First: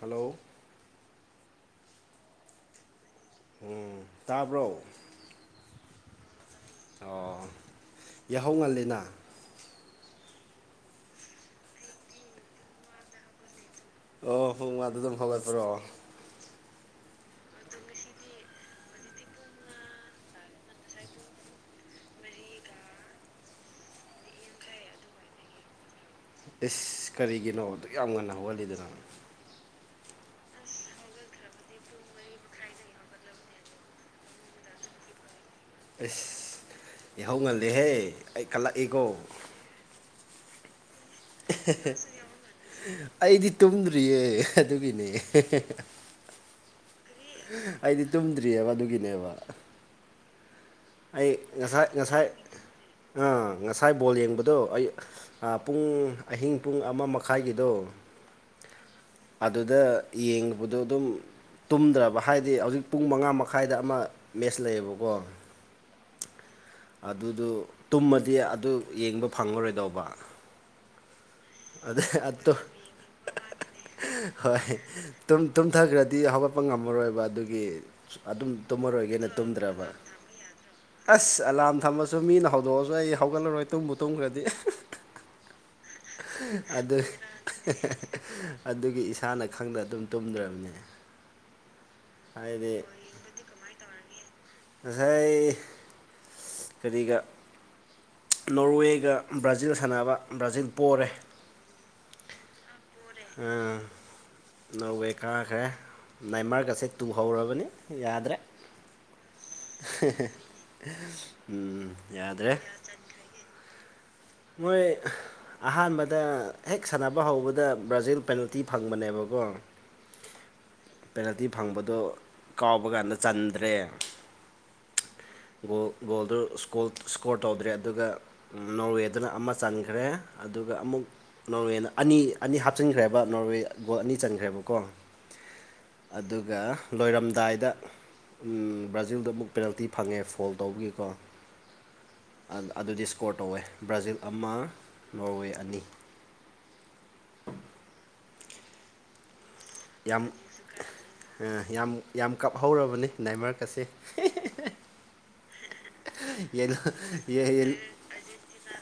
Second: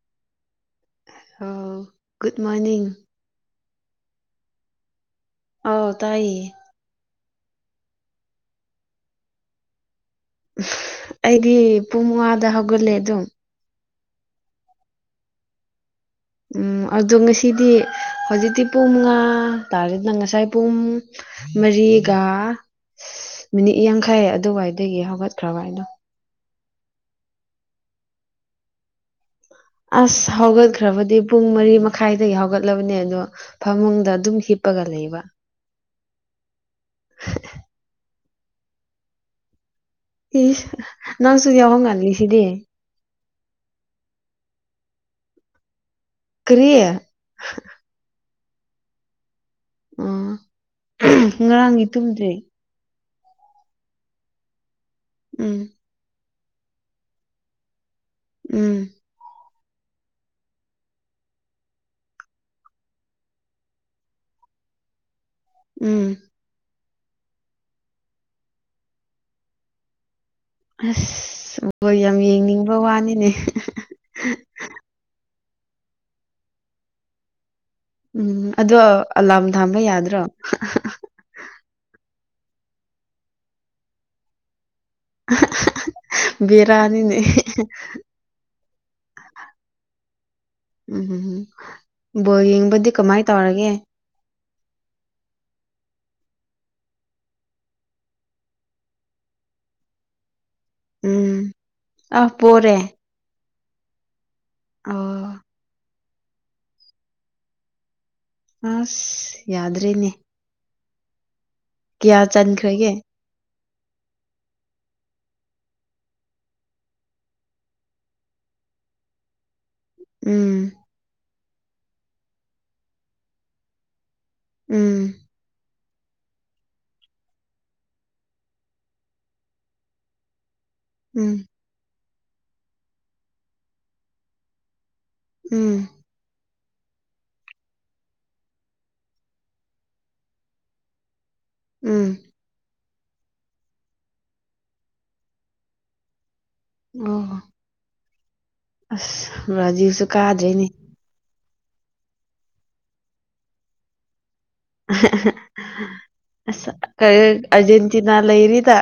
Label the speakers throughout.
Speaker 1: ꯍꯜꯂꯣꯑꯣ
Speaker 2: ꯑꯣꯑꯣ good morning
Speaker 1: ꯎꯪꯎꯪ ꯇꯥꯕ꯭ꯔꯣ
Speaker 2: ꯑꯥꯎ ꯇꯥꯏꯌꯦꯌꯦ
Speaker 1: ꯑꯣꯑꯣ ꯌꯥꯍꯧ ꯉꯜꯂꯤꯅ
Speaker 2: ꯑꯩꯗꯤ ꯄꯨꯡ ꯃꯉꯥꯗ ꯍꯧꯒꯠꯂꯦ ꯑꯗꯨꯝ
Speaker 1: ꯑꯣꯑꯣ ꯄꯨꯡ ꯃꯉꯥꯗꯗꯨꯝ ꯍꯧꯒꯠꯄꯔꯣ
Speaker 2: ꯎꯪ ꯑꯗꯨ ꯉꯁꯤꯗꯤ ꯍꯧꯖꯤꯛꯇꯤ ꯄꯨꯡꯃꯉꯥ ꯇꯥꯔꯦꯗꯅ ꯉꯁꯥꯏ ꯄꯨꯡ ꯃꯔꯤꯒꯥ ꯃꯤꯅꯤꯠ ꯌꯥꯡꯈꯩ ꯑꯗꯨꯋꯥꯏꯗꯒꯤ ꯍꯧꯒꯠꯈ꯭ꯔꯕ ꯑꯩꯗꯣ
Speaker 1: ꯏꯁ ꯀꯔꯤꯒꯤꯅꯣ ꯑꯗꯨꯛ ꯌꯥꯝ ꯉꯟꯅ ꯍꯧꯍꯜꯂꯤꯗꯨꯅ
Speaker 2: ꯑꯥꯁ ꯍꯧꯒꯠꯈ꯭ꯔꯕꯗꯤ ꯄꯨꯡ ꯃꯔꯤ ꯃꯈꯥꯏꯗꯒꯤ ꯍꯧꯒꯠꯂꯕꯅꯦ ꯑꯗꯣ ꯐꯃꯨꯡꯗ ꯑꯗꯨꯝ ꯍꯤꯞꯄꯒ ꯂꯩꯕ
Speaker 1: ꯑꯁ ꯌꯥꯍꯧ ꯉꯜꯂꯦꯍꯦ ꯑꯩ ꯀꯜꯂꯛꯏꯀꯣ
Speaker 2: ꯏꯁ ꯅꯪꯁꯨꯨ ꯌꯥꯍꯧꯉꯜꯂꯤꯁꯤꯗꯤ
Speaker 1: ꯑꯩꯗꯤ ꯇꯨꯝꯗ꯭ꯔꯤꯌꯦ ꯑꯗꯨꯒꯤꯅꯦ ꯑꯦꯍꯦ ꯍꯦ ꯬꯬
Speaker 2: ꯀꯔꯤ
Speaker 1: ꯑꯩꯗꯤ ꯇꯨꯝꯗ꯭ꯔꯤꯑꯕ ꯑꯗꯨꯒꯤꯅꯦꯕ
Speaker 2: ꯎꯝ
Speaker 1: ꯑꯩ
Speaker 2: ꯉꯔꯥꯡꯒꯤ
Speaker 1: ꯉꯁꯥꯏ ꯉꯁꯥꯏ
Speaker 2: ꯇꯨꯝꯗ꯭ꯔꯤ
Speaker 1: ꯑꯥꯑ ꯉꯁꯥꯏ ꯕꯣꯜ ꯌꯦꯡꯕꯗꯣ ꯑꯩ ꯑꯥ
Speaker 2: ꯎꯝ
Speaker 1: ꯄꯨꯡ ꯑꯍꯤꯡ ꯄꯨꯡ ꯑꯃ ꯃꯈꯥꯏꯒꯤꯗꯣ
Speaker 2: ꯎꯪ
Speaker 1: ꯑꯗꯨꯗ ꯌꯦꯡꯉꯨꯕꯗꯣ ꯗꯨꯝ ꯇꯨꯝꯗ꯭ꯔꯕ ꯍꯥꯏꯗꯤ ꯍꯧꯖꯤꯛ ꯄꯨꯡ ꯃꯉꯥ ꯃꯈꯥꯏꯗ ꯑꯃ ꯃꯦꯁ ꯂꯩꯌꯦꯕꯀꯣ
Speaker 2: ꯎꯝ
Speaker 1: ꯑꯗꯨꯗꯨ ꯇꯨꯝꯃꯗꯤ ꯑꯗꯨ ꯌꯦꯡꯕ ꯐꯪꯉꯔꯣꯏꯗꯧꯕ
Speaker 2: ꯑꯥꯁ
Speaker 1: ꯑꯗꯨ
Speaker 2: ꯕꯣꯜꯌꯥꯝ
Speaker 1: ꯑꯗꯨ
Speaker 2: ꯌꯦꯡꯅꯤꯡꯕ ꯋꯥꯅꯤꯅꯦ
Speaker 1: ꯍꯣꯏ ꯇꯨꯝꯃꯒ ꯇꯨꯝꯊꯈ꯭ꯔꯗꯤ ꯍꯧꯒꯠꯄ ꯉꯝꯃꯔꯣꯏꯕ ꯑꯗꯨꯒꯤ
Speaker 2: ꯎꯝ
Speaker 1: ꯑꯗꯨꯝ
Speaker 2: ꯑꯗꯣ
Speaker 1: ꯇꯨꯝꯃꯔꯣꯏꯒꯦꯅ
Speaker 2: ꯑꯂꯥꯝ ꯊꯝꯕ
Speaker 1: ꯇꯨꯝꯗ꯭ꯔꯕ
Speaker 2: ꯌꯥꯗ꯭ꯔꯣ
Speaker 1: ꯑꯥꯁ ꯑꯦꯂꯥꯔꯝ ꯊꯝꯃꯁꯨ ꯃꯤꯅ ꯍꯧꯗꯣꯛꯑꯖꯨ ꯑꯩ ꯍꯧꯒꯠꯂꯔꯣꯏ ꯇꯨꯝꯕꯨ ꯇꯨꯝꯈ꯭ꯔꯗꯤ ꯑꯗꯨ
Speaker 2: ꯕꯦꯔꯥꯅꯤꯅꯦ ꯢꯍꯤꯍꯦ
Speaker 1: ꯑꯗꯨꯒꯤ ꯏꯁꯥꯅ ꯈꯪꯅ ꯑꯗꯨꯝ ꯇꯨꯝꯗ꯭ꯔꯕꯅꯤ
Speaker 2: ꯎꯝ ꯎꯝ ꯕꯣꯜ ꯌꯦꯡꯕꯗꯤ ꯀꯃꯥꯏ ꯇꯧꯔꯒꯦ
Speaker 1: ꯉꯖꯥꯏ ꯀꯔꯤꯒ PII
Speaker 2: ꯎꯝ ꯑ ꯄꯣꯔꯦ
Speaker 1: ꯑꯥ ꯅꯣꯔꯋꯦ
Speaker 2: ꯑꯣ
Speaker 1: ꯀꯥꯈ꯭ꯔꯦ ꯅꯥꯏꯃꯔꯀꯁꯦ ꯇꯨꯍꯧꯔꯕꯅꯤ ꯌꯥꯗ꯭ꯔꯦ
Speaker 2: ꯑꯁ ꯌꯥꯗ꯭ꯔꯦꯅꯦ
Speaker 1: ꯎꯝ
Speaker 2: ꯀꯌꯥ
Speaker 1: ꯌꯥꯗ꯭ꯔꯦ
Speaker 2: ꯆꯟꯈ꯭ꯔꯒꯦ
Speaker 1: ꯃꯣꯏ ꯑꯍꯥꯟꯕꯗ ꯍꯦꯛ ꯁꯥꯟꯅꯕ ꯍꯧꯕꯗ ꯕ꯭ꯔꯥꯖꯤꯜ ꯄꯦꯅꯥꯜꯇꯤ ꯐꯪꯕꯅꯦꯕꯀꯣ
Speaker 2: ꯎꯝ
Speaker 1: ꯄꯦꯅꯥꯜꯇꯤ ꯐꯪꯕꯗꯣ ꯀꯥꯎꯕ ꯀꯥꯟꯗ ꯆꯟꯗ꯭ꯔꯦ
Speaker 2: ꯎꯝ
Speaker 1: ꯒꯣꯜ ꯒꯣꯜꯗꯨ ꯁ꯭ꯀꯣꯜ ꯁ꯭ꯀꯣꯔ ꯇꯧꯗ꯭ꯔꯦ ꯑꯗꯨꯒ ꯑꯝ ꯅꯣꯔꯋꯦꯗꯨꯅ ꯑꯃ ꯆꯟꯈ꯭ꯔꯦ ꯑꯗꯨꯒ ꯑꯃꯨꯛ
Speaker 2: ꯎꯝ
Speaker 1: ꯅꯣꯔꯋꯦꯅ ꯑꯅꯤ ꯑꯅꯤ ꯍꯥꯞꯆꯤꯟꯈ꯭ꯔꯦꯕ ꯅꯣꯔꯋꯦ ꯒꯣꯜ ꯑꯅꯤ ꯆꯟꯈ꯭ꯔꯦꯕꯀꯣ
Speaker 2: ꯎꯝ
Speaker 1: ꯑꯗꯨꯒ ꯂꯣꯏꯔꯝꯗꯥꯏꯗ ꯎꯝ ꯕ꯭ꯔꯥꯖꯤꯜꯗꯣ ꯑꯃꯨꯛ ꯄꯦꯅꯥꯜꯇꯤ ꯐꯪꯉꯦ ꯐꯣꯜ ꯇꯧꯕꯒꯤꯀꯣ
Speaker 2: ꯎꯝ
Speaker 1: ꯑꯗꯨꯗꯤ ꯁ꯭ꯀꯣꯔ ꯇꯧꯋꯦ ꯕ꯭ꯔꯥꯖꯤꯜ ꯑꯃ ꯅꯣꯔꯋꯦ ꯑꯅꯤ
Speaker 2: ꯑꯣ ꯑꯣ ꯑꯁ ꯕ꯭ꯔꯖꯤꯜ
Speaker 1: ꯌꯥꯝ ꯑ ꯌꯥꯝ ꯌꯥꯝ ꯀꯥꯞꯍꯧꯔꯕꯅꯤ ꯅꯥꯏꯃꯔꯀꯁꯦ
Speaker 2: ꯑꯁ ꯀꯩ ꯑꯔꯖꯦꯟꯇꯤꯅꯥ ꯂꯩꯔꯤꯗ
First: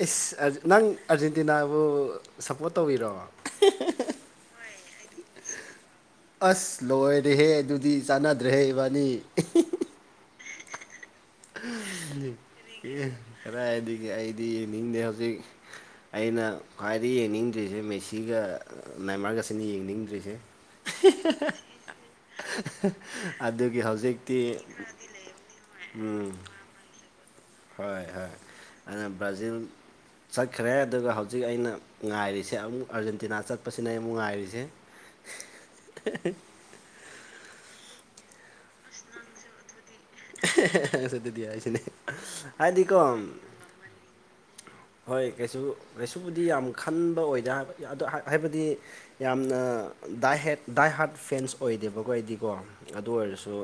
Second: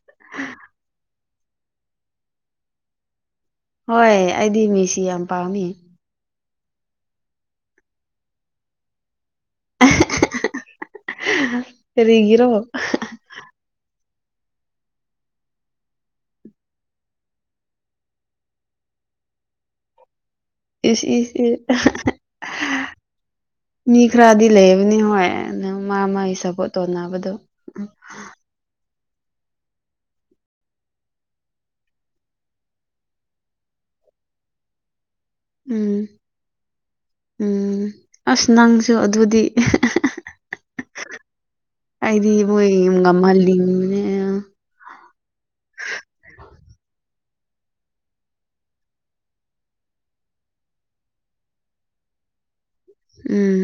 Speaker 1: ꯏꯁ ꯅꯪ ꯑꯥꯔꯖꯦꯟꯇꯤꯅꯥꯕꯨ ꯁꯄꯣꯔꯠ ꯇꯧꯔꯤꯔꯣ
Speaker 2: ꯍꯩ ꯑꯩꯗꯤ ꯃꯤꯁꯤ ꯌꯥꯝ ꯄꯥꯝꯃꯤ
Speaker 1: ꯑꯁ ꯂꯣꯏꯔꯦꯍꯦ ꯑꯗꯨꯗꯤ ꯆꯥꯟꯅꯗ꯭ꯔꯦꯍꯦ ꯏꯕꯥꯅꯤ
Speaker 2: [unintelligible] ꯀꯔꯤꯒꯤꯔꯣ
Speaker 1: [unintelligible] ꯀꯔꯥꯏꯗꯤ ꯑꯩꯗꯤ ꯌꯦꯡꯅꯤꯡꯗꯦ ꯍꯧꯖꯤꯛ ꯑꯩꯅ ꯈ꯭ꯋꯥꯏꯗꯒꯤ ꯌꯦꯡꯅꯤꯡꯗ꯭ꯔꯤꯁꯦ ꯃꯦꯁꯤꯒ ꯅꯥꯏꯃꯔꯒꯁꯤꯅꯦ ꯌꯦꯡꯅꯤꯡꯗ꯭ꯔꯤꯁꯦ
Speaker 2: ꯏꯁ ꯏꯁ ꯏꯁ
Speaker 1: ꯑꯗꯨꯒꯤ
Speaker 2: ꯃꯤ
Speaker 1: ꯍꯧꯖꯤꯛꯇꯤ
Speaker 2: ꯈꯔꯗꯤ ꯂꯩꯕꯅꯤ ꯍꯣꯏ ꯑꯗꯨ ꯃꯥ
Speaker 1: ꯎꯝ
Speaker 2: ꯃꯥꯒꯤ ꯁꯞꯄꯣꯔꯠ ꯇꯣꯅꯕꯗꯣ
Speaker 1: ꯍꯣꯏ ꯍꯣꯏ ꯑꯗꯨꯅ ꯕ꯭ꯔꯥꯖꯤꯜ ꯆꯠꯈ꯭ꯔꯦ ꯑꯗꯨꯒ ꯍꯧꯖꯤꯛ ꯑꯩꯅ ꯉꯥꯏꯔꯤꯁꯦ ꯑꯃꯨꯛ ꯑꯥꯔꯖꯦꯟꯇꯤꯅꯥ ꯆꯠꯄꯁꯤꯅ ꯑꯩ ꯑꯃꯨꯛ ꯉꯥꯏꯔꯤꯁꯦ [inaudible]
Speaker 2: ꯎꯝ ꯎꯝ ꯑꯁ ꯅꯪꯁꯨ ꯑꯗꯨꯗꯤ
Speaker 1: ꯑꯗꯨꯗꯤ ꯑꯩꯁꯨꯅꯦ
Speaker 2: ꯑꯩꯗꯤ ꯃꯣꯏ
Speaker 1: ꯍꯥꯏꯗꯤꯀꯣ
Speaker 2: ꯉꯝꯍꯜꯂꯤꯅꯦ
Speaker 1: ꯍꯣꯏ ꯀꯩꯁꯨ ꯀꯩꯁꯨꯕꯨꯗꯤ ꯌꯥꯝ ꯈꯟꯕ ꯑꯣꯏꯗ ꯑꯗꯨ ꯍꯥꯏꯕꯗꯤ ꯌꯥꯝꯅ ꯗꯥꯏ ꯍꯦꯟ ꯗꯥꯏ ꯍꯥꯔꯠ ꯐꯦꯟꯁꯨ ꯑꯣꯏꯗꯦꯕꯀꯣ ꯑꯩꯗꯤꯀꯣ ꯑꯗꯨ ꯑꯣꯏꯔꯁꯨ
Speaker 2: ꯎꯝ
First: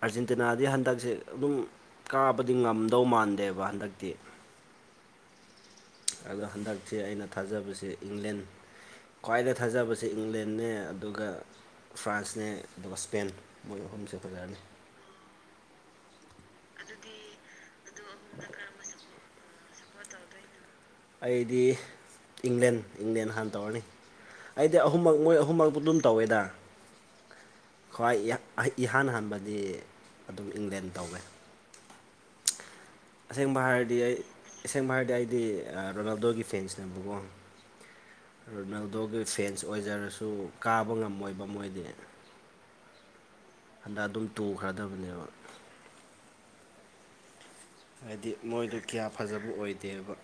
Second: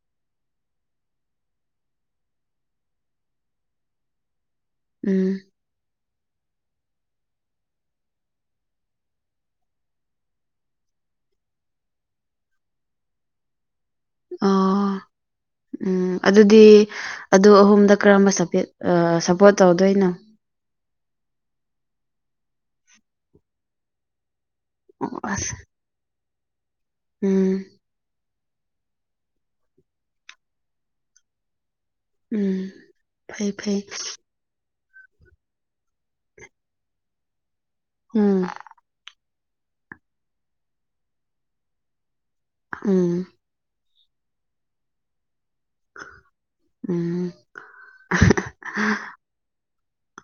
Speaker 1: ꯑꯥꯔꯖꯦꯟꯇꯤꯅꯥꯗꯤ ꯍꯟꯗꯛꯁꯦ ꯑꯗꯨꯝ ꯀꯥꯕꯗꯤ ꯉꯝꯗꯧ ꯃꯥꯟꯗꯦꯕ ꯍꯟꯗꯛꯇꯤ
Speaker 2: ꯎꯝ
Speaker 1: ꯑꯗꯣ ꯍꯟꯗꯛꯁꯦ ꯑꯩꯅ ꯊꯥꯖꯕꯁꯦ ꯏꯪꯂꯦꯟ ꯈ꯭ꯋꯥꯏꯗꯩ ꯊꯥꯖꯕꯁꯦ ꯏꯪꯂꯦꯟꯅꯦ ꯑꯗꯨꯒ ꯐ꯭ꯔꯥꯟꯁꯅꯦ ꯑꯗꯨꯒ ꯁ꯭ꯄꯦꯟ ꯃꯣꯏ ꯑꯍꯨꯝꯁꯦ ꯐꯖꯔꯅꯤ
Speaker 2: ꯑꯣ ꯎꯝ ꯑꯗꯨꯗꯤ ꯑꯗꯨ ꯑꯍꯨꯝꯗ ꯀꯔꯝꯕ ꯁꯄꯦꯠ ꯁꯞꯄꯣꯔꯠ ꯇꯧꯗꯣꯏꯅꯣ
Speaker 1: ꯑꯩꯗꯤ ꯏꯪꯂꯦꯟ ꯏꯪꯂꯦꯟ ꯍꯥꯟꯅ ꯇꯧꯔꯅꯤ ꯑꯩꯗꯤ
Speaker 2: ꯑꯣ
Speaker 1: ꯑꯍꯨꯝꯃꯛ ꯃꯣꯏ
Speaker 2: ꯑꯁ
Speaker 1: ꯑꯍꯨꯝꯃꯛꯇꯨ ꯑꯗꯨꯝ ꯇꯧꯋꯦꯗ
Speaker 2: ꯎꯝ
Speaker 1: ꯈ꯭ꯋꯥꯏ ꯏꯍꯥꯟ ꯍꯥꯟꯕꯗꯤ ꯑꯗꯨꯝ ꯏꯪꯂꯦꯟ ꯇꯧꯋꯦ
Speaker 2: ꯎꯝ ꯐꯩ
Speaker 1: ꯑꯁꯦꯡꯕ
Speaker 2: ꯐꯩ
Speaker 1: ꯍꯥꯏꯔꯗꯤ ꯑꯩ ꯑꯁꯦꯡꯕ ꯍꯥꯏꯔꯗꯤ ꯑꯩꯗꯤ ꯔꯣꯅꯥꯜꯗꯣꯒꯤ ꯐꯦꯟꯁꯅꯦꯕꯀꯣ
Speaker 2: ꯎꯝ
Speaker 1: ꯔꯣꯅꯥꯜꯗꯣꯒꯤ ꯐꯦꯟꯁ ꯑꯣꯏꯖꯔꯁꯨ ꯀꯥꯕ ꯉꯝꯃꯣꯏꯕ ꯃꯣꯏꯗꯤ
Speaker 2: ꯎꯝ
Speaker 1: ꯍꯟꯗꯛ ꯑꯗꯨꯝ ꯇꯨꯈ꯭ꯔꯗꯕꯅꯦꯕ
Speaker 2: ꯎꯝ
Speaker 1: ꯍꯥꯏꯗꯤ ꯃꯣꯏꯗꯨ ꯀꯌꯥ ꯐꯖꯕ ꯑꯣꯏꯗꯦꯕ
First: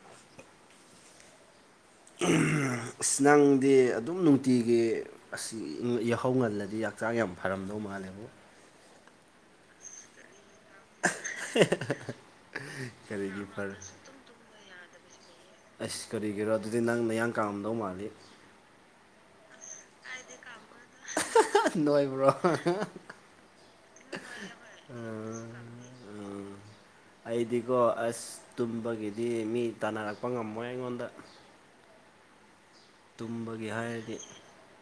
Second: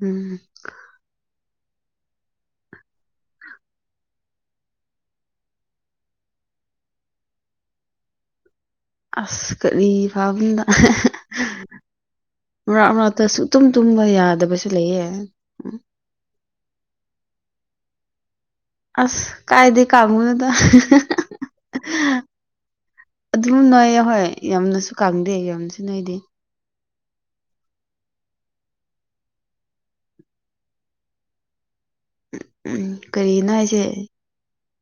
Speaker 2: ꯎꯝ
Speaker 1: ꯏꯁ ꯅꯪꯗꯤ ꯑꯗꯨꯝ ꯅꯨꯡꯇꯤꯒꯤ ꯑꯁ ꯌꯥꯍꯧ ꯉꯜꯂꯗꯤ ꯍꯛꯆꯥꯡ ꯌꯥꯝ ꯐꯔꯝꯗꯧ ꯃꯥꯜꯂꯦꯕꯨ
Speaker 2: ꯑꯁ ꯀꯔꯤ ꯐꯕꯗ ꯃꯔꯥꯛ ꯃꯔꯥꯛꯇ ꯁꯨ
Speaker 1: ꯀꯔꯤꯒꯤ
Speaker 2: ꯇꯨꯝ
Speaker 1: ꯐꯔꯦ
Speaker 2: ꯇꯨꯝꯕ ꯌꯥꯗꯕꯁꯨ ꯂꯩꯌꯦ
Speaker 1: ꯑꯁ ꯀꯔꯤꯒꯤꯔ ꯑꯗꯨꯗꯤ ꯅꯪ ꯅꯌꯥꯡ ꯀꯪꯉꯝꯗꯧ ꯃꯥꯜꯂꯤ
Speaker 2: ꯑꯁ ꯀꯥꯏꯗꯩ ꯀꯪꯕꯅꯣꯗ
Speaker 1: ꯅꯣꯏꯕ꯭ꯔꯣ
Speaker 2: ꯑꯗꯨꯝ ꯅꯣꯏꯌꯦ ꯑꯍꯣꯏ ꯌꯥꯝꯅꯁꯨ ꯀꯪꯗꯦ ꯌꯥꯝꯅꯁꯨ ꯅꯣꯏꯗꯦ
Speaker 1: ꯑꯩꯗꯤꯀꯣ ꯑꯁ ꯇꯨꯝꯕꯒꯤꯗꯤ ꯃꯤ ꯇꯥꯟꯅꯔꯛꯄ ꯉꯝꯃꯣꯏ ꯑꯩꯉꯣꯟꯗ
Speaker 2: ꯎꯝ ꯀꯔꯤꯅꯣ
Speaker 1: ꯇꯨꯝꯕꯒꯤ
Speaker 2: ꯍꯥꯏꯁꯦ
Speaker 1: ꯍꯥꯏꯔꯗꯤ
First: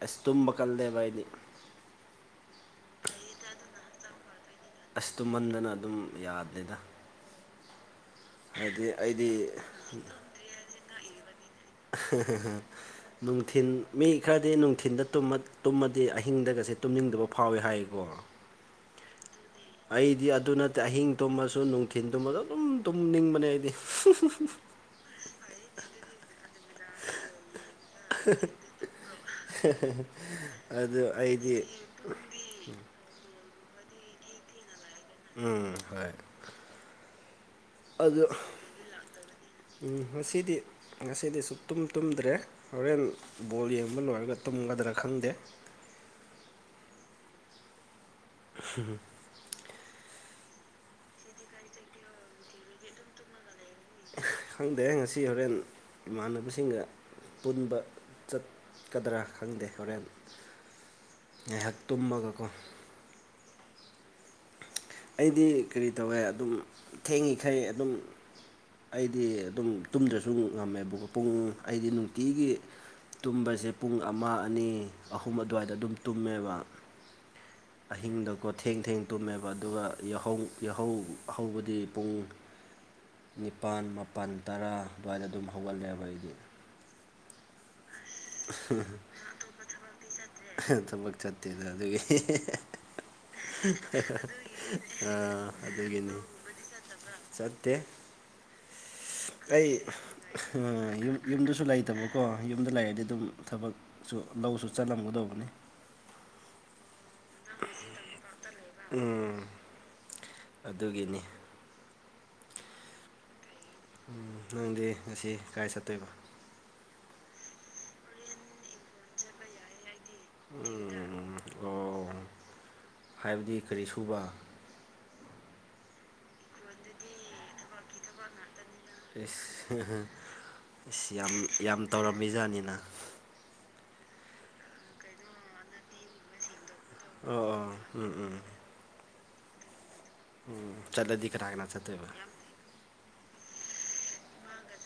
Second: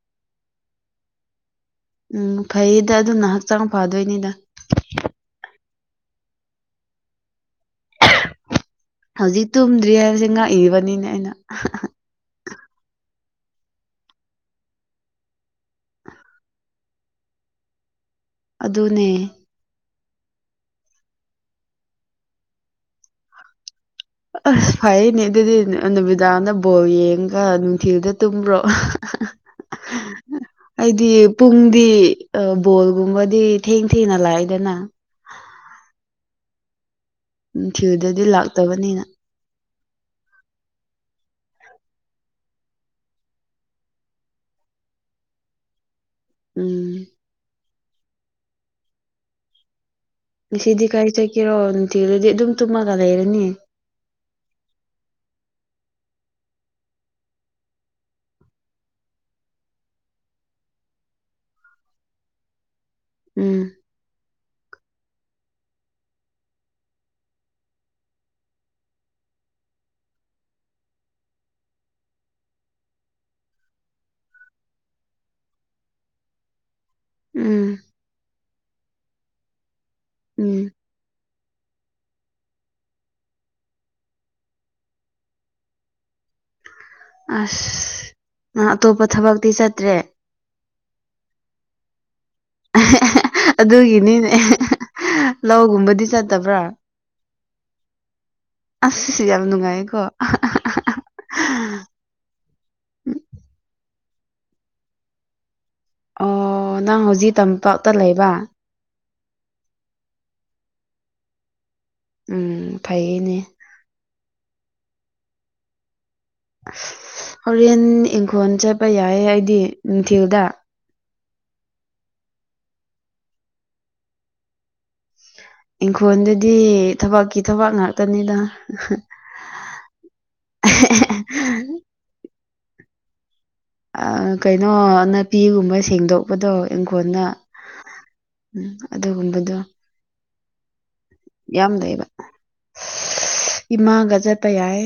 Speaker 1: ꯑꯁ ꯇꯨꯝꯕ ꯀꯜꯂꯦꯕ ꯑꯩꯗꯤ
Speaker 2: ꯎꯝ ꯐꯩꯌꯦꯗ ꯑꯗꯨꯅ ꯍꯛꯆꯥꯡ ꯐꯗꯣꯏꯅꯤꯗ
Speaker 1: ꯑꯁ ꯇꯨꯃꯟꯗꯅ ꯑꯗꯨꯝ ꯌꯥꯗꯦꯗ ꯍꯥꯏꯗꯤ
Speaker 2: ꯍꯧꯖꯤꯛ
Speaker 1: ꯑꯩꯗꯤ
Speaker 2: ꯇꯨꯝꯗ꯭ꯔꯤ ꯍꯥꯏꯕꯁꯦ ꯉꯛꯏꯕꯅꯤꯅꯦ ꯑꯩꯅ
Speaker 1: ꯅꯨꯡꯊꯤꯟ ꯃꯤ ꯈꯔꯗꯤ ꯅꯨꯡꯊꯤꯟꯗ ꯇꯨꯝꯃꯠ ꯇꯨꯝꯃꯗꯤ ꯑꯍꯤꯡꯗꯒꯁꯦ ꯇꯨꯝꯅꯤꯡꯗꯕ ꯐꯥꯎꯏ ꯍꯥꯏꯌꯦꯀꯣ
Speaker 2: ꯑꯗꯨꯅꯦ
Speaker 1: ꯑꯩꯗꯤ ꯑꯗꯨ ꯅꯠꯇꯦ ꯑꯍꯤꯡ ꯇꯨꯝꯃꯁꯨ ꯅꯨꯡꯊꯤꯟ ꯇꯨꯝꯃꯁꯨ ꯑꯗꯨꯝ ꯇꯨꯝꯅꯤꯡꯕꯅꯦ ꯑꯩꯗꯤ
Speaker 2: ꯑ ꯐꯩꯌꯦꯅꯦ ꯑꯗꯨꯗꯤ ꯅꯨꯃꯤꯗꯥꯡꯗ ꯕꯣꯜ ꯌꯦꯡꯉꯒ ꯅꯨꯡ ꯊꯤꯜꯗ ꯇꯨꯝꯕ꯭ꯔꯣ ꯑꯩꯗꯤ ꯄꯨꯡꯗꯤ ꯕꯣꯜꯒꯨꯝꯕꯗꯤ ꯊꯦꯡ ꯊꯦꯡꯅ ꯂꯥꯛꯏꯗꯅ
Speaker 1: ꯎꯝ ꯍꯣꯏ
Speaker 2: ꯅꯨꯡꯊꯤꯜꯗꯗꯤ
Speaker 1: ꯑꯗꯨ
Speaker 2: ꯂꯥꯛꯇꯕꯅꯤꯅ
Speaker 1: ꯎꯝ ꯉꯁꯤꯗꯤ ꯉꯁꯤꯗꯤ ꯁꯨꯛ ꯇꯨꯝ ꯇꯨꯝꯗ꯭ꯔꯦ ꯍꯣꯔꯦꯟ ꯕꯣꯜ ꯌꯦꯡꯕ ꯂꯣꯏꯔꯒ ꯇꯨꯝꯒꯗ꯭ꯔꯥ ꯈꯪꯗꯦ
Speaker 2: ꯎꯝ
Speaker 1: ꯍꯨꯝ
Speaker 2: ꯉꯁꯤꯗꯤ ꯀꯥꯏ ꯆꯠꯀꯦꯔꯣ ꯅꯨꯡꯊꯤꯜꯗꯗꯤ ꯑꯗꯨꯝ ꯇꯝꯃꯒ ꯂꯩꯔꯅꯤ
Speaker 1: ꯈꯪꯗꯦ ꯉꯁꯤ ꯍꯣꯔꯦꯟ ꯏꯃꯥꯟꯅꯕꯁꯤꯡꯒ ꯄꯨꯟꯕ ꯆꯠꯀꯗ꯭ꯔꯥ ꯈꯪꯗꯦ ꯍꯣꯔꯦꯟ ꯉꯥꯏꯍꯥꯛ ꯇꯨꯝꯃꯒꯀꯣ
Speaker 2: ꯎꯝ
Speaker 1: ꯑꯩꯗꯤ ꯀꯔꯤ ꯇꯧꯋꯦ ꯑꯗꯨꯝ ꯊꯦꯡꯉꯤꯈꯩ ꯑꯗꯨꯝ ꯑꯩꯗꯤ ꯑꯗꯨꯝ ꯇꯨꯝꯗ꯭ꯔꯁꯨ ꯉꯝꯃꯦꯕ ꯄꯨꯡ ꯑꯩꯗꯤ ꯅꯨꯡꯇꯤꯒꯤ ꯇꯨꯝꯕꯁꯦ ꯄꯨꯡ ꯑꯃ ꯑꯅꯤ ꯑꯍꯨꯝ ꯑꯗꯨꯋꯥꯏꯗ ꯑꯗꯨꯝ ꯇꯨꯝꯃꯦꯕ
Speaker 2: ꯎꯝ
Speaker 1: ꯑꯍꯤꯡꯗꯀꯣ ꯊꯦꯡ ꯊꯦꯡ ꯇꯨꯝꯃꯦꯕ ꯑꯗꯨꯒ ꯌꯥꯍꯧ
Speaker 2: ꯎꯝ
Speaker 1: ꯌꯥꯍꯧ ꯍꯧꯕꯗꯤ ꯄꯨꯡ ꯅꯤꯄꯥꯜ ꯃꯥꯄꯜ ꯇꯔꯥ ꯑꯗꯨꯋꯥꯏꯗ ꯑꯗꯨꯝ ꯍꯧꯒꯠꯂꯦꯕ ꯑꯩꯗꯤ
Speaker 2: ꯑꯁ ꯅꯪ ꯑꯇꯣꯞꯄ ꯊꯕꯛꯇꯤ ꯆꯠꯇ꯭ꯔꯦ
Speaker 1: ꯊꯕꯛ ꯆꯠꯇꯦꯗ ꯑꯗꯨꯒꯤ
Speaker 2: ꯑꯗꯨꯒꯤꯅꯤꯅꯦ ꯂꯧꯒꯨꯝꯕꯗꯤ
Speaker 1: ꯑꯗꯨꯒꯤꯅꯤ
Speaker 2: ꯆꯠꯇꯕ꯭ꯔꯥ
Speaker 1: ꯆꯠꯇꯦ
Speaker 2: ꯑꯁ ꯌꯥꯝ
Speaker 1: ꯑꯩ
Speaker 2: ꯅꯨꯡꯉꯥꯏꯀꯣ
Speaker 1: ꯐ ꯌꯨꯝ ꯌꯨꯝꯗꯁꯨ ꯂꯩꯇꯕꯀꯣ ꯌꯨꯝꯗ ꯂꯩꯔꯗꯤ ꯑꯗꯨꯝ ꯊꯕꯛ ꯁꯨ ꯂꯧꯁꯨ ꯆꯠꯂꯝꯒꯗꯧꯕꯅꯤ
Speaker 2: ꯑꯣ ꯅꯪ ꯍꯧꯖꯤꯛ ꯇꯝꯄꯥꯛꯇ ꯂꯩꯕ
Speaker 1: ꯎꯝ ꯑꯗꯨꯒꯤꯅꯤ
Speaker 2: ꯎꯝ ꯐꯩꯑꯦꯅꯦ
Speaker 1: ꯎ ꯅꯪꯗꯤ ꯉꯁꯤ ꯀꯥꯏ ꯆꯠꯇꯣꯏꯕ
Speaker 2: ꯍꯣꯔꯦꯟ ꯏꯪꯈꯣꯜ ꯆꯠꯄ ꯌꯥꯏꯑꯦ ꯑꯩꯗꯤ ꯅꯨꯡꯊꯤꯜꯗ
Speaker 1: ꯎ ꯑꯣ ꯍꯥꯏꯕꯗꯤ ꯀꯔꯤ ꯁꯨꯕ
Speaker 2: ꯏꯪꯈꯣꯜꯗꯗꯤ ꯊꯕꯛꯀꯤ ꯊꯕꯛ ꯉꯥꯛꯇꯅꯤꯗ
Speaker 1: ꯁ ꯑꯁ ꯌꯥꯝ ꯌꯥꯝ ꯇꯧꯔꯝꯃꯤꯖꯥꯠꯅꯤꯅ
Speaker 2: ꯑ ꯀꯩꯅꯣ ꯅꯥꯄꯤꯒꯨꯝꯕ ꯁꯦꯡꯗꯣꯛꯄꯗꯣ ꯏꯪꯈꯣꯜꯅ
Speaker 1: ꯑꯣ ꯑꯣ ꯎꯝ
Speaker 2: ꯎꯝ ꯑꯗꯨꯒꯨꯝꯕꯗꯣ
Speaker 1: ꯎꯝ ꯆꯠꯂꯗꯤ ꯀꯅꯥ ꯀꯅꯥ
Speaker 2: ꯌꯥꯝ ꯂꯩꯕ
Speaker 1: ꯆꯠꯇꯣꯏꯕ
Speaker 2: ꯏꯃꯥꯒ ꯆꯠꯄ ꯌꯥꯏ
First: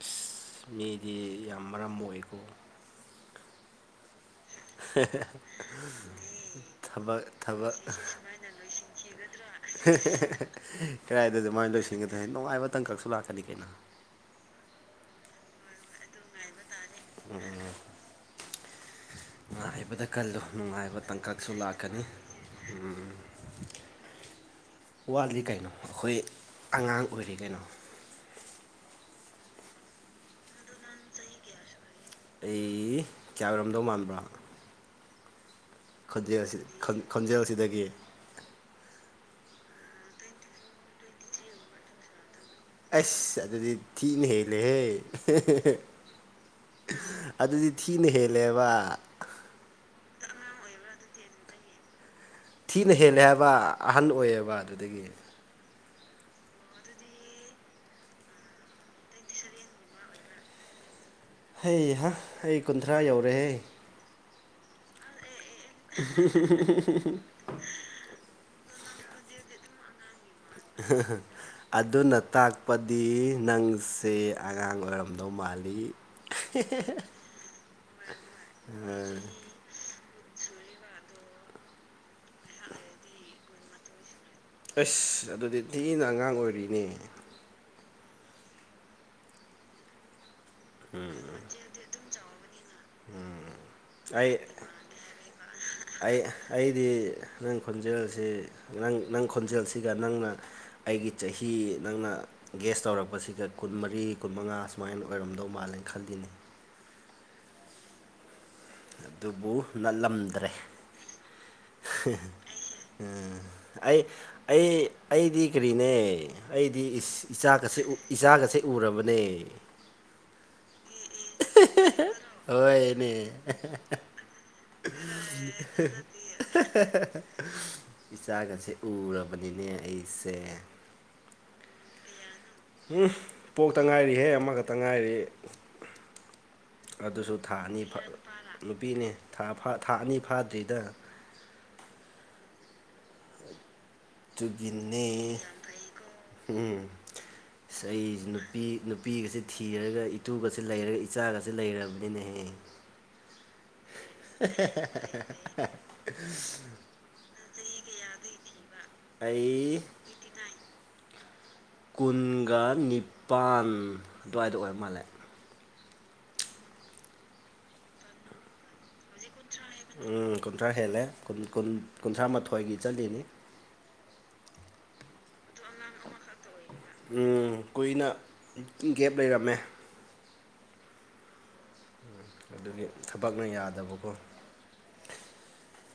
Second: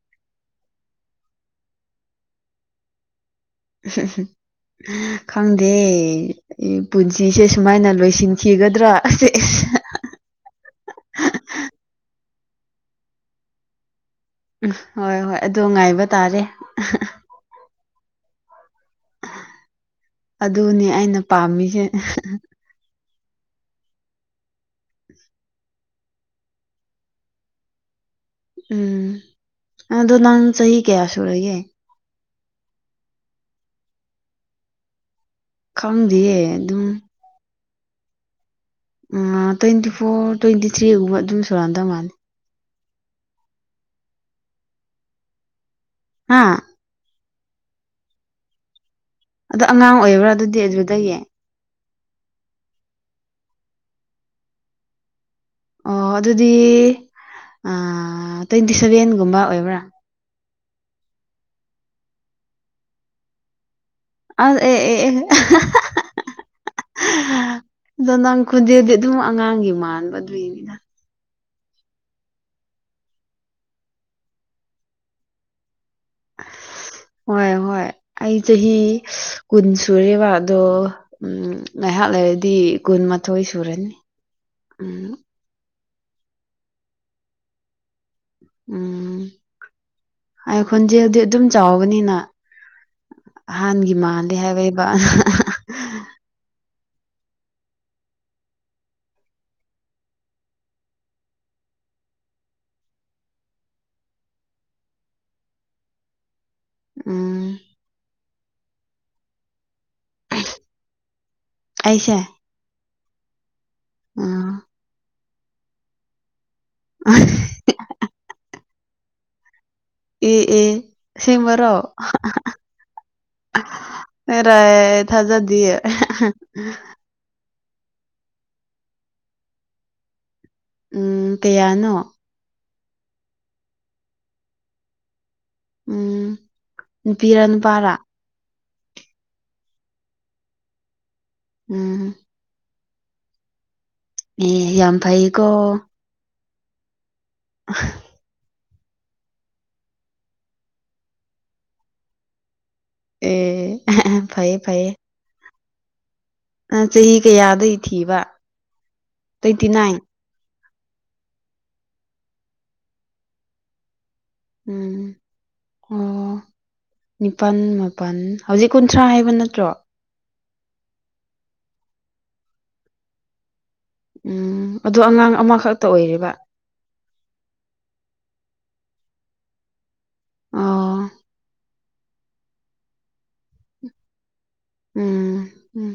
Speaker 1: ꯑꯁ ꯃꯤꯗꯤ ꯌꯥꯝ ꯃꯔꯝ ꯃꯣꯛꯏꯀꯣ
Speaker 2: ꯎ ꯈꯪꯗꯦ ꯑꯩ
Speaker 1: ꯊꯕꯛ
Speaker 2: ꯄꯨꯟꯁꯤꯁꯦ
Speaker 1: ꯊꯕꯛ
Speaker 2: ꯁꯨꯃꯥꯏꯅ ꯂꯣꯏꯁꯤꯟꯈꯤꯒꯗ꯭ꯔꯥ
Speaker 1: ꯀꯗꯥꯥꯏꯗ ꯑꯗꯨꯃꯥꯏꯅ ꯂꯣꯏꯁꯤꯟꯒꯗꯣꯏ ꯍꯥꯏ ꯅꯨꯡꯉꯥꯏꯕ ꯇꯪꯀꯛꯁꯨ ꯂꯥꯛꯀꯅꯤ ꯀꯩꯅꯣ
Speaker 2: ꯎꯝ ꯍꯣꯏ ꯍꯣꯏ ꯑꯗꯨ ꯉꯥꯏꯕ ꯇꯥꯔꯦ
Speaker 1: [unintelligible] ꯉꯥꯏꯕꯗ ꯀꯜꯂꯨ
Speaker 2: ꯑꯗꯨꯅꯤ
Speaker 1: ꯅꯨꯡꯉꯥꯏꯕ
Speaker 2: ꯑꯩꯅ
Speaker 1: ꯇꯥꯡꯀꯛꯁꯨ
Speaker 2: ꯄꯥꯝꯃꯤꯁꯦ
Speaker 1: ꯂꯥꯛꯀꯅꯤ ꯋꯥꯠꯂꯤ ꯀꯩꯅꯣ ꯑꯩꯈꯣꯏ ꯑꯉꯥꯡ ꯑꯣꯏꯔꯤ ꯀꯩꯅꯣ
Speaker 2: ꯎꯝ ꯑꯗꯨ ꯅꯪ ꯆꯍꯤ ꯀꯌꯥꯁꯨꯔꯒꯦ
Speaker 1: ꯑꯩ ꯀꯌꯥ ꯑꯣꯏꯔꯝꯗꯧ ꯃꯥꯟꯕ꯭ꯔꯥ
Speaker 2: ꯈꯪꯗꯦꯌꯦ
Speaker 1: ꯈꯖꯦꯜꯁꯤ
Speaker 2: ꯑꯗꯨꯝ
Speaker 1: ꯈꯣꯟꯖꯦꯜꯁꯤꯗꯒꯤ
Speaker 2: ꯎꯝ ꯇ꯭ꯋꯦꯟꯇꯤ ꯐꯣꯔ ꯇ꯭ꯋꯦꯟꯇꯤ ꯊ꯭ꯔꯤꯒꯨꯝꯕ ꯑꯗꯨꯝ ꯁꯨꯔꯥꯟꯗꯧ ꯃꯥꯜꯅꯤ
Speaker 1: ꯑꯁ ꯑꯗꯨꯗꯤ ꯊꯤꯅ ꯍꯦꯜꯂꯦꯍꯦ
Speaker 2: ꯍꯥꯥ
Speaker 1: ꯑꯗꯨꯗꯤ ꯊꯤꯅ ꯍꯦꯜꯂꯦꯕ
Speaker 2: ꯑꯗꯣ ꯑꯉꯥꯡ ꯑꯣꯏꯕ꯭ꯔꯥ ꯑꯗꯨꯗꯤ ꯑꯗꯨꯗꯒꯤ
Speaker 1: ꯊꯤꯅ ꯍꯦꯜꯂꯦ ꯍꯥꯏꯕ ꯑꯍꯟ ꯑꯣꯏꯌꯦꯕ ꯑꯗꯨꯗꯒꯤ
Speaker 2: ꯑꯣ ꯑꯗꯨꯗꯤ ꯑꯇ꯭ꯋꯦꯟꯇꯤ ꯁꯚꯦꯟꯒꯨꯝꯕ ꯑꯣꯏꯕ꯭ꯔꯥ
Speaker 1: ꯍꯩꯍ ꯑꯩ ꯀꯨꯟꯊ꯭ꯔꯥ ꯌꯧꯔꯦꯍꯦ
Speaker 2: ꯑ ꯑꯦ ꯑꯦ ꯑꯦ
Speaker 1: [inaudible]
Speaker 2: ꯑꯗꯨ ꯅꯪ ꯈꯣꯟꯖꯦꯜꯗꯤ ꯑꯗꯨꯝ ꯑꯉꯥꯡꯒꯤ ꯃꯥꯟꯕ ꯑꯗꯨꯏꯅꯤꯗ
Speaker 1: [inaudible] ꯑꯗꯨꯅ ꯇꯥꯛꯄꯗꯤ ꯅꯪꯁꯤ ꯑꯉꯥꯡ ꯑꯣꯏꯔꯝꯗꯧ ꯃꯥꯜꯂꯤ [inaudible]
Speaker 2: ꯍꯣꯏ ꯍꯣꯏ ꯑꯩ ꯆꯍꯤ ꯀꯨꯟ ꯁꯨꯔꯦꯕ ꯑꯗꯣ ꯎꯝ ꯉꯥꯏꯍꯥꯛ ꯂꯩꯔꯗꯤ ꯀꯨꯟꯃꯥꯊꯣꯏ ꯁꯨꯔꯅꯤ ꯎꯝ
Speaker 1: ꯑꯁ ꯑꯗꯨꯗꯤ ꯊꯤꯅ ꯑꯉꯥꯡ ꯑꯣꯏꯔꯤꯅꯦ
Speaker 2: ꯎꯝ ꯑꯩ ꯈꯣꯟꯖꯦꯜꯗꯤ ꯑꯗꯨꯝ ꯆꯥꯎꯕꯅꯤꯅ ꯑꯍꯟꯒꯤ ꯃꯥꯜꯂꯤ
Speaker 1: ꯑꯩ
Speaker 2: ꯍꯥꯏꯕꯩꯕ
Speaker 1: ꯑꯩ ꯑꯩꯗꯤ ꯅꯪ ꯈꯣꯟꯖꯦꯜꯁꯤ ꯅꯪ ꯅꯪ ꯈꯣꯟꯖꯦꯜꯁꯤꯒ ꯅꯪꯅ ꯑꯩꯒꯤ ꯆꯍꯤ ꯅꯪꯅ ꯒꯦꯁ ꯇꯧꯔꯛꯄꯁꯤꯗ ꯀꯨꯟꯃꯔꯤ ꯀꯨꯟꯃꯉꯥ ꯁꯨꯃꯥꯏꯅ ꯑꯣꯏꯔꯝꯗꯧ ꯃꯥꯜꯂꯦ ꯈꯟꯜꯂꯤꯅꯦ
Speaker 2: ꯎꯝ
Speaker 1: ꯑꯗꯨꯕꯨ ꯅꯠꯂꯝꯗ꯭ꯔꯦ
Speaker 2: ꯑꯩꯁꯦ
Speaker 1: ꯎꯝ ꯑꯩ
Speaker 2: ꯎꯝ
Speaker 1: ꯑꯩ ꯑꯩꯗꯤ ꯀꯔꯤꯅꯦ ꯑꯩꯗꯤ ꯏꯁ ꯏꯆꯥꯒꯁꯦ ꯏꯆꯥꯒꯁꯦ ꯎꯔꯕꯅꯦ
Speaker 2: ꯑꯦ ꯑꯦ ꯑꯁꯦꯡꯕꯔꯣ
Speaker 1: ꯍꯣꯏꯅꯦ
Speaker 2: [unintelligible] ꯊꯥꯖꯗꯤꯌꯦ
Speaker 1: ꯏꯆꯥꯒꯁꯦ ꯎꯔꯕꯅꯤꯅꯦ ꯑꯩꯁꯦ
Speaker 2: ꯎꯝ ꯀꯌꯥꯅꯣ
Speaker 1: ꯎꯝ ꯄꯣꯛꯇ ꯉꯥꯏꯔꯤꯍꯦ ꯑꯃꯈꯛꯇ ꯉꯥꯏꯔꯤ
Speaker 2: ꯎꯝ
Speaker 1: ꯑꯗꯨꯁꯨ
Speaker 2: ꯅꯨꯄꯤꯔ
Speaker 1: ꯊꯥ ꯑꯅꯤ
Speaker 2: ꯅꯨꯄꯥꯔ
Speaker 1: ꯅꯨꯄꯤꯅꯦ ꯊꯥ ꯐꯥ ꯊꯥ ꯑꯅꯤ ꯐꯥꯗ꯭ꯔꯤꯗ
Speaker 2: ꯎꯝ
Speaker 1: [inaudible]
Speaker 2: ꯑꯦ ꯌꯥꯝ
Speaker 1: ꯑꯗꯨꯒꯤꯅꯦ
Speaker 2: ꯐꯩꯀꯣ
Speaker 1: ꯎꯝ [unintelligible] ꯅꯨꯄꯤ ꯅꯨꯄꯤꯒꯁꯦ ꯊꯤꯔꯒ ꯏꯇꯨꯒꯁꯦ ꯂꯩꯔꯒ ꯏꯆꯥꯒꯁꯦ ꯂꯩꯔꯕꯅꯤꯅ ꯍꯦ
Speaker 2: ꯑꯦ
Speaker 1: [unintelligible]
Speaker 2: ꯐꯩꯌꯦ ꯐꯩꯌꯦ ꯅꯪ ꯆꯍꯤ ꯀꯌꯥꯗꯒꯤ ꯊꯤꯕ
Speaker 1: [unintelligible] [unintelligible]
Speaker 2: ꯇ꯭ꯋꯦꯟꯇꯤ
Speaker 1: ꯑꯩ
Speaker 2: ꯅꯥꯏꯟ
Speaker 1: ꯀꯨꯟꯒ ꯅꯤꯄꯥꯟ ꯑꯗꯨꯋꯥꯏꯗ ꯑꯣꯏꯔ
Speaker 2: ꯎꯝ
Speaker 1: ꯃꯥꯜꯂꯦ
Speaker 2: ꯑꯣ ꯅꯤꯄꯥꯟ ꯃꯥ ꯃꯥꯄꯟ ꯍꯧꯖꯤꯛ ꯀꯨꯟꯊ꯭ꯔꯥ ꯍꯥꯏꯕ ꯅꯠꯇ꯭ꯔꯣ
Speaker 1: ꯎꯝ ꯀꯨꯟꯊ꯭ꯔꯥ ꯍꯦꯜꯂꯦ ꯀꯨꯟ ꯀꯨꯟꯊ꯭ꯔꯥ ꯃꯥꯊꯣꯏꯒꯤ ꯆꯠꯂꯤꯅꯤ
Speaker 2: ꯎꯝ ꯑꯗꯨ ꯑꯉꯥꯡ ꯑꯃꯈꯛꯇ ꯑꯣꯏꯔꯤꯕ
Speaker 1: ꯎꯝ ꯀꯨꯏꯅ ꯒꯦꯞ ꯂꯩꯔꯝꯃꯦ
Speaker 2: ꯑꯣ
Speaker 1: ꯑꯗꯨꯒꯤ ꯊꯕꯛꯅ ꯌꯥꯗꯕꯀꯣ
Speaker 2: ꯎꯝ ꯎꯝ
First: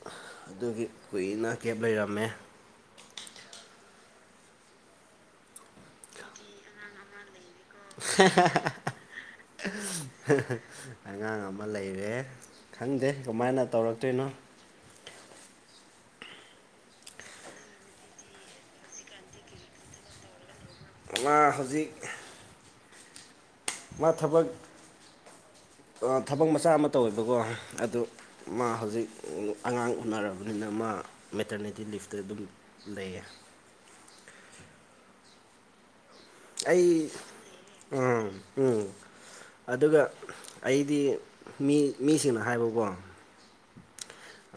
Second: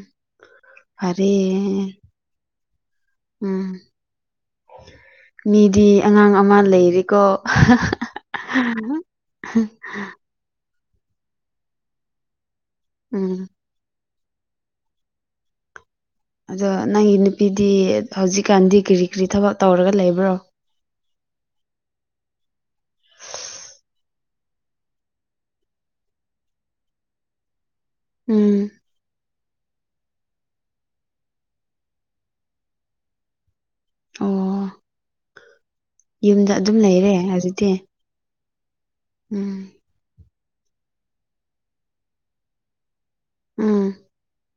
Speaker 1: ꯑꯗꯨꯒꯤ
Speaker 2: ꯐꯔꯦ
Speaker 1: ꯀꯨꯏꯅ ꯒꯦꯞ ꯂꯩꯔꯝꯃꯦ
Speaker 2: ꯎꯝ ꯃꯤꯗꯤ ꯑꯉꯥꯡ ꯑꯃ ꯂꯩꯔꯦꯀꯣ
Speaker 1: ꯑꯉꯥꯡ ꯑꯃ ꯂꯩꯔꯦ ꯈꯪꯗꯦ
Speaker 2: ꯎꯝ
Speaker 1: ꯀꯃꯥꯏꯅ ꯇꯧꯔꯛꯇꯣꯏꯅꯣ
Speaker 2: ꯑꯗꯣ ꯅꯪꯒꯤ ꯅꯨꯄꯤꯗꯤ ꯍꯧꯖꯤꯛꯀꯥꯟꯗꯤ ꯀꯔꯤ ꯀꯔꯤ ꯊꯕꯛ ꯇꯧꯔꯒ ꯂꯩꯕ꯭ꯔꯣ
Speaker 1: ꯃꯥ ꯍꯧꯖꯤꯛ ꯃꯥ ꯊꯕꯛ ꯑꯥ ꯊꯕꯛ ꯃꯆꯥ ꯑꯃꯥ ꯇꯧꯋꯦꯕꯀꯣ ꯑꯗꯨ ꯃꯥ
Speaker 2: ꯎꯝ
Speaker 1: ꯍꯧꯖꯤꯛ ꯑꯉꯥꯡ ꯎꯅꯔꯕꯅꯤꯅ ꯃꯥ ꯃꯦꯇꯔꯅꯤꯇꯤ ꯂꯤꯞꯇ ꯑꯗꯨꯝ ꯂꯩꯌꯦ
Speaker 2: ꯑꯣ ꯌꯨꯝꯗ ꯑꯗꯨꯝ ꯂꯩꯔꯦ ꯍꯖꯤꯛꯇꯤ
Speaker 1: ꯑꯥ ꯎꯝ
Speaker 2: ꯎꯝ
Speaker 1: ꯑꯗꯨꯒ ꯑꯩꯗꯤ ꯃꯤ ꯃꯤꯁꯤꯡꯅ ꯍꯥꯏꯕꯀꯣ
Speaker 2: ꯎꯝ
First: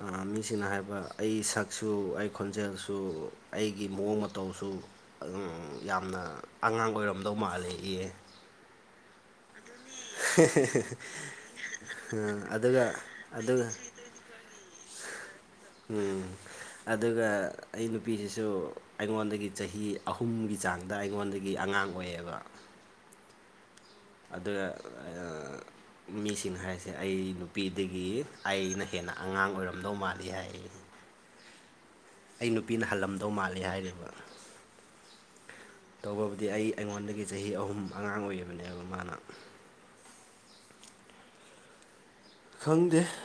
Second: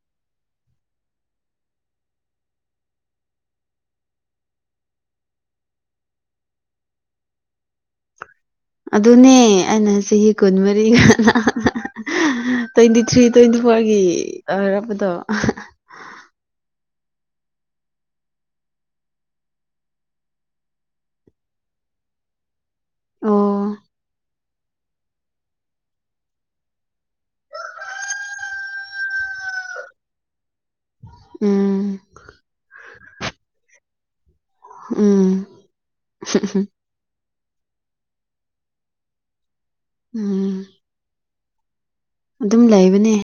Speaker 1: ꯑꯥ ꯃꯤꯁꯤꯡꯅ ꯍꯥꯏꯕ ꯑꯩ ꯁꯛꯁꯨ ꯑꯩ ꯈꯣꯟꯖꯦꯜꯁꯨ ꯑꯩꯒꯤ ꯃꯑꯣꯡ ꯃꯇꯧꯁꯨ ꯑꯗꯨꯝ ꯌꯥꯝꯅ ꯑꯉꯥꯡ ꯑꯣꯏꯔꯝꯗꯧ ꯃꯥꯜꯂꯦ ꯏꯌꯦ
Speaker 2: ꯑꯗꯨꯅꯦ ꯑꯩꯅ ꯆꯍꯤ ꯀꯨꯟꯃꯔꯤ
Speaker 1: ꯎꯝ
Speaker 2: [unintelligible]
Speaker 1: ꯑꯗꯨꯒ
Speaker 2: ꯇ꯭ꯋꯦꯟꯇꯤ ꯊ꯭ꯔꯤ ꯇ꯭ꯋꯦꯟꯇꯤ
Speaker 1: ꯑꯗꯨꯒ
Speaker 2: ꯐꯣꯔꯒꯤ ꯑꯣꯏꯔꯕꯗꯣ
Speaker 1: ꯎꯝ ꯑꯗꯨꯒ ꯑꯩ ꯅꯨꯄꯤꯁꯤꯁꯨ ꯑꯩꯉꯣꯟꯗꯒꯤ ꯆꯍꯤ ꯑꯍꯨꯝꯒꯤ ꯆꯥꯡ ꯗꯥ ꯑꯩꯉꯣꯟꯗꯒꯤ ꯑꯉꯥꯡ ꯑꯣꯏꯌꯦꯕ
Speaker 2: ꯑꯣ
Speaker 1: ꯑꯗꯨꯅ ꯑꯥ ꯃꯤꯁꯤꯡ ꯍꯥꯏꯔꯤꯁꯦ ꯑꯩ ꯅꯨꯄꯤꯗꯒꯤ ꯑꯩꯅ ꯍꯦꯟꯅ ꯑꯉꯥꯡ ꯑꯣꯏꯔꯝꯗꯧ ꯃꯥꯜꯂꯤ ꯍꯥꯏ
Speaker 2: ꯎꯝ
Speaker 1: ꯑꯩ ꯅꯨꯄꯤꯅ ꯍꯜꯂꯝꯗꯧ ꯃꯥꯜꯂꯤ ꯍꯥꯏꯔꯤꯕ
Speaker 2: ꯎꯝ
Speaker 1: ꯇꯧꯕꯕꯨꯗꯤ ꯑꯩ ꯑꯩꯉꯣꯟꯗꯒꯤ ꯆꯍꯤ ꯑꯍꯨꯝ ꯑꯉꯥꯡ ꯑꯣꯏꯔꯤꯕꯅꯦꯕ ꯃꯥꯅ
Speaker 2: ꯎꯝ ꯑꯗꯨꯝ
Speaker 1: ꯈꯪꯗꯦ
Speaker 2: ꯂꯩꯕꯅꯦ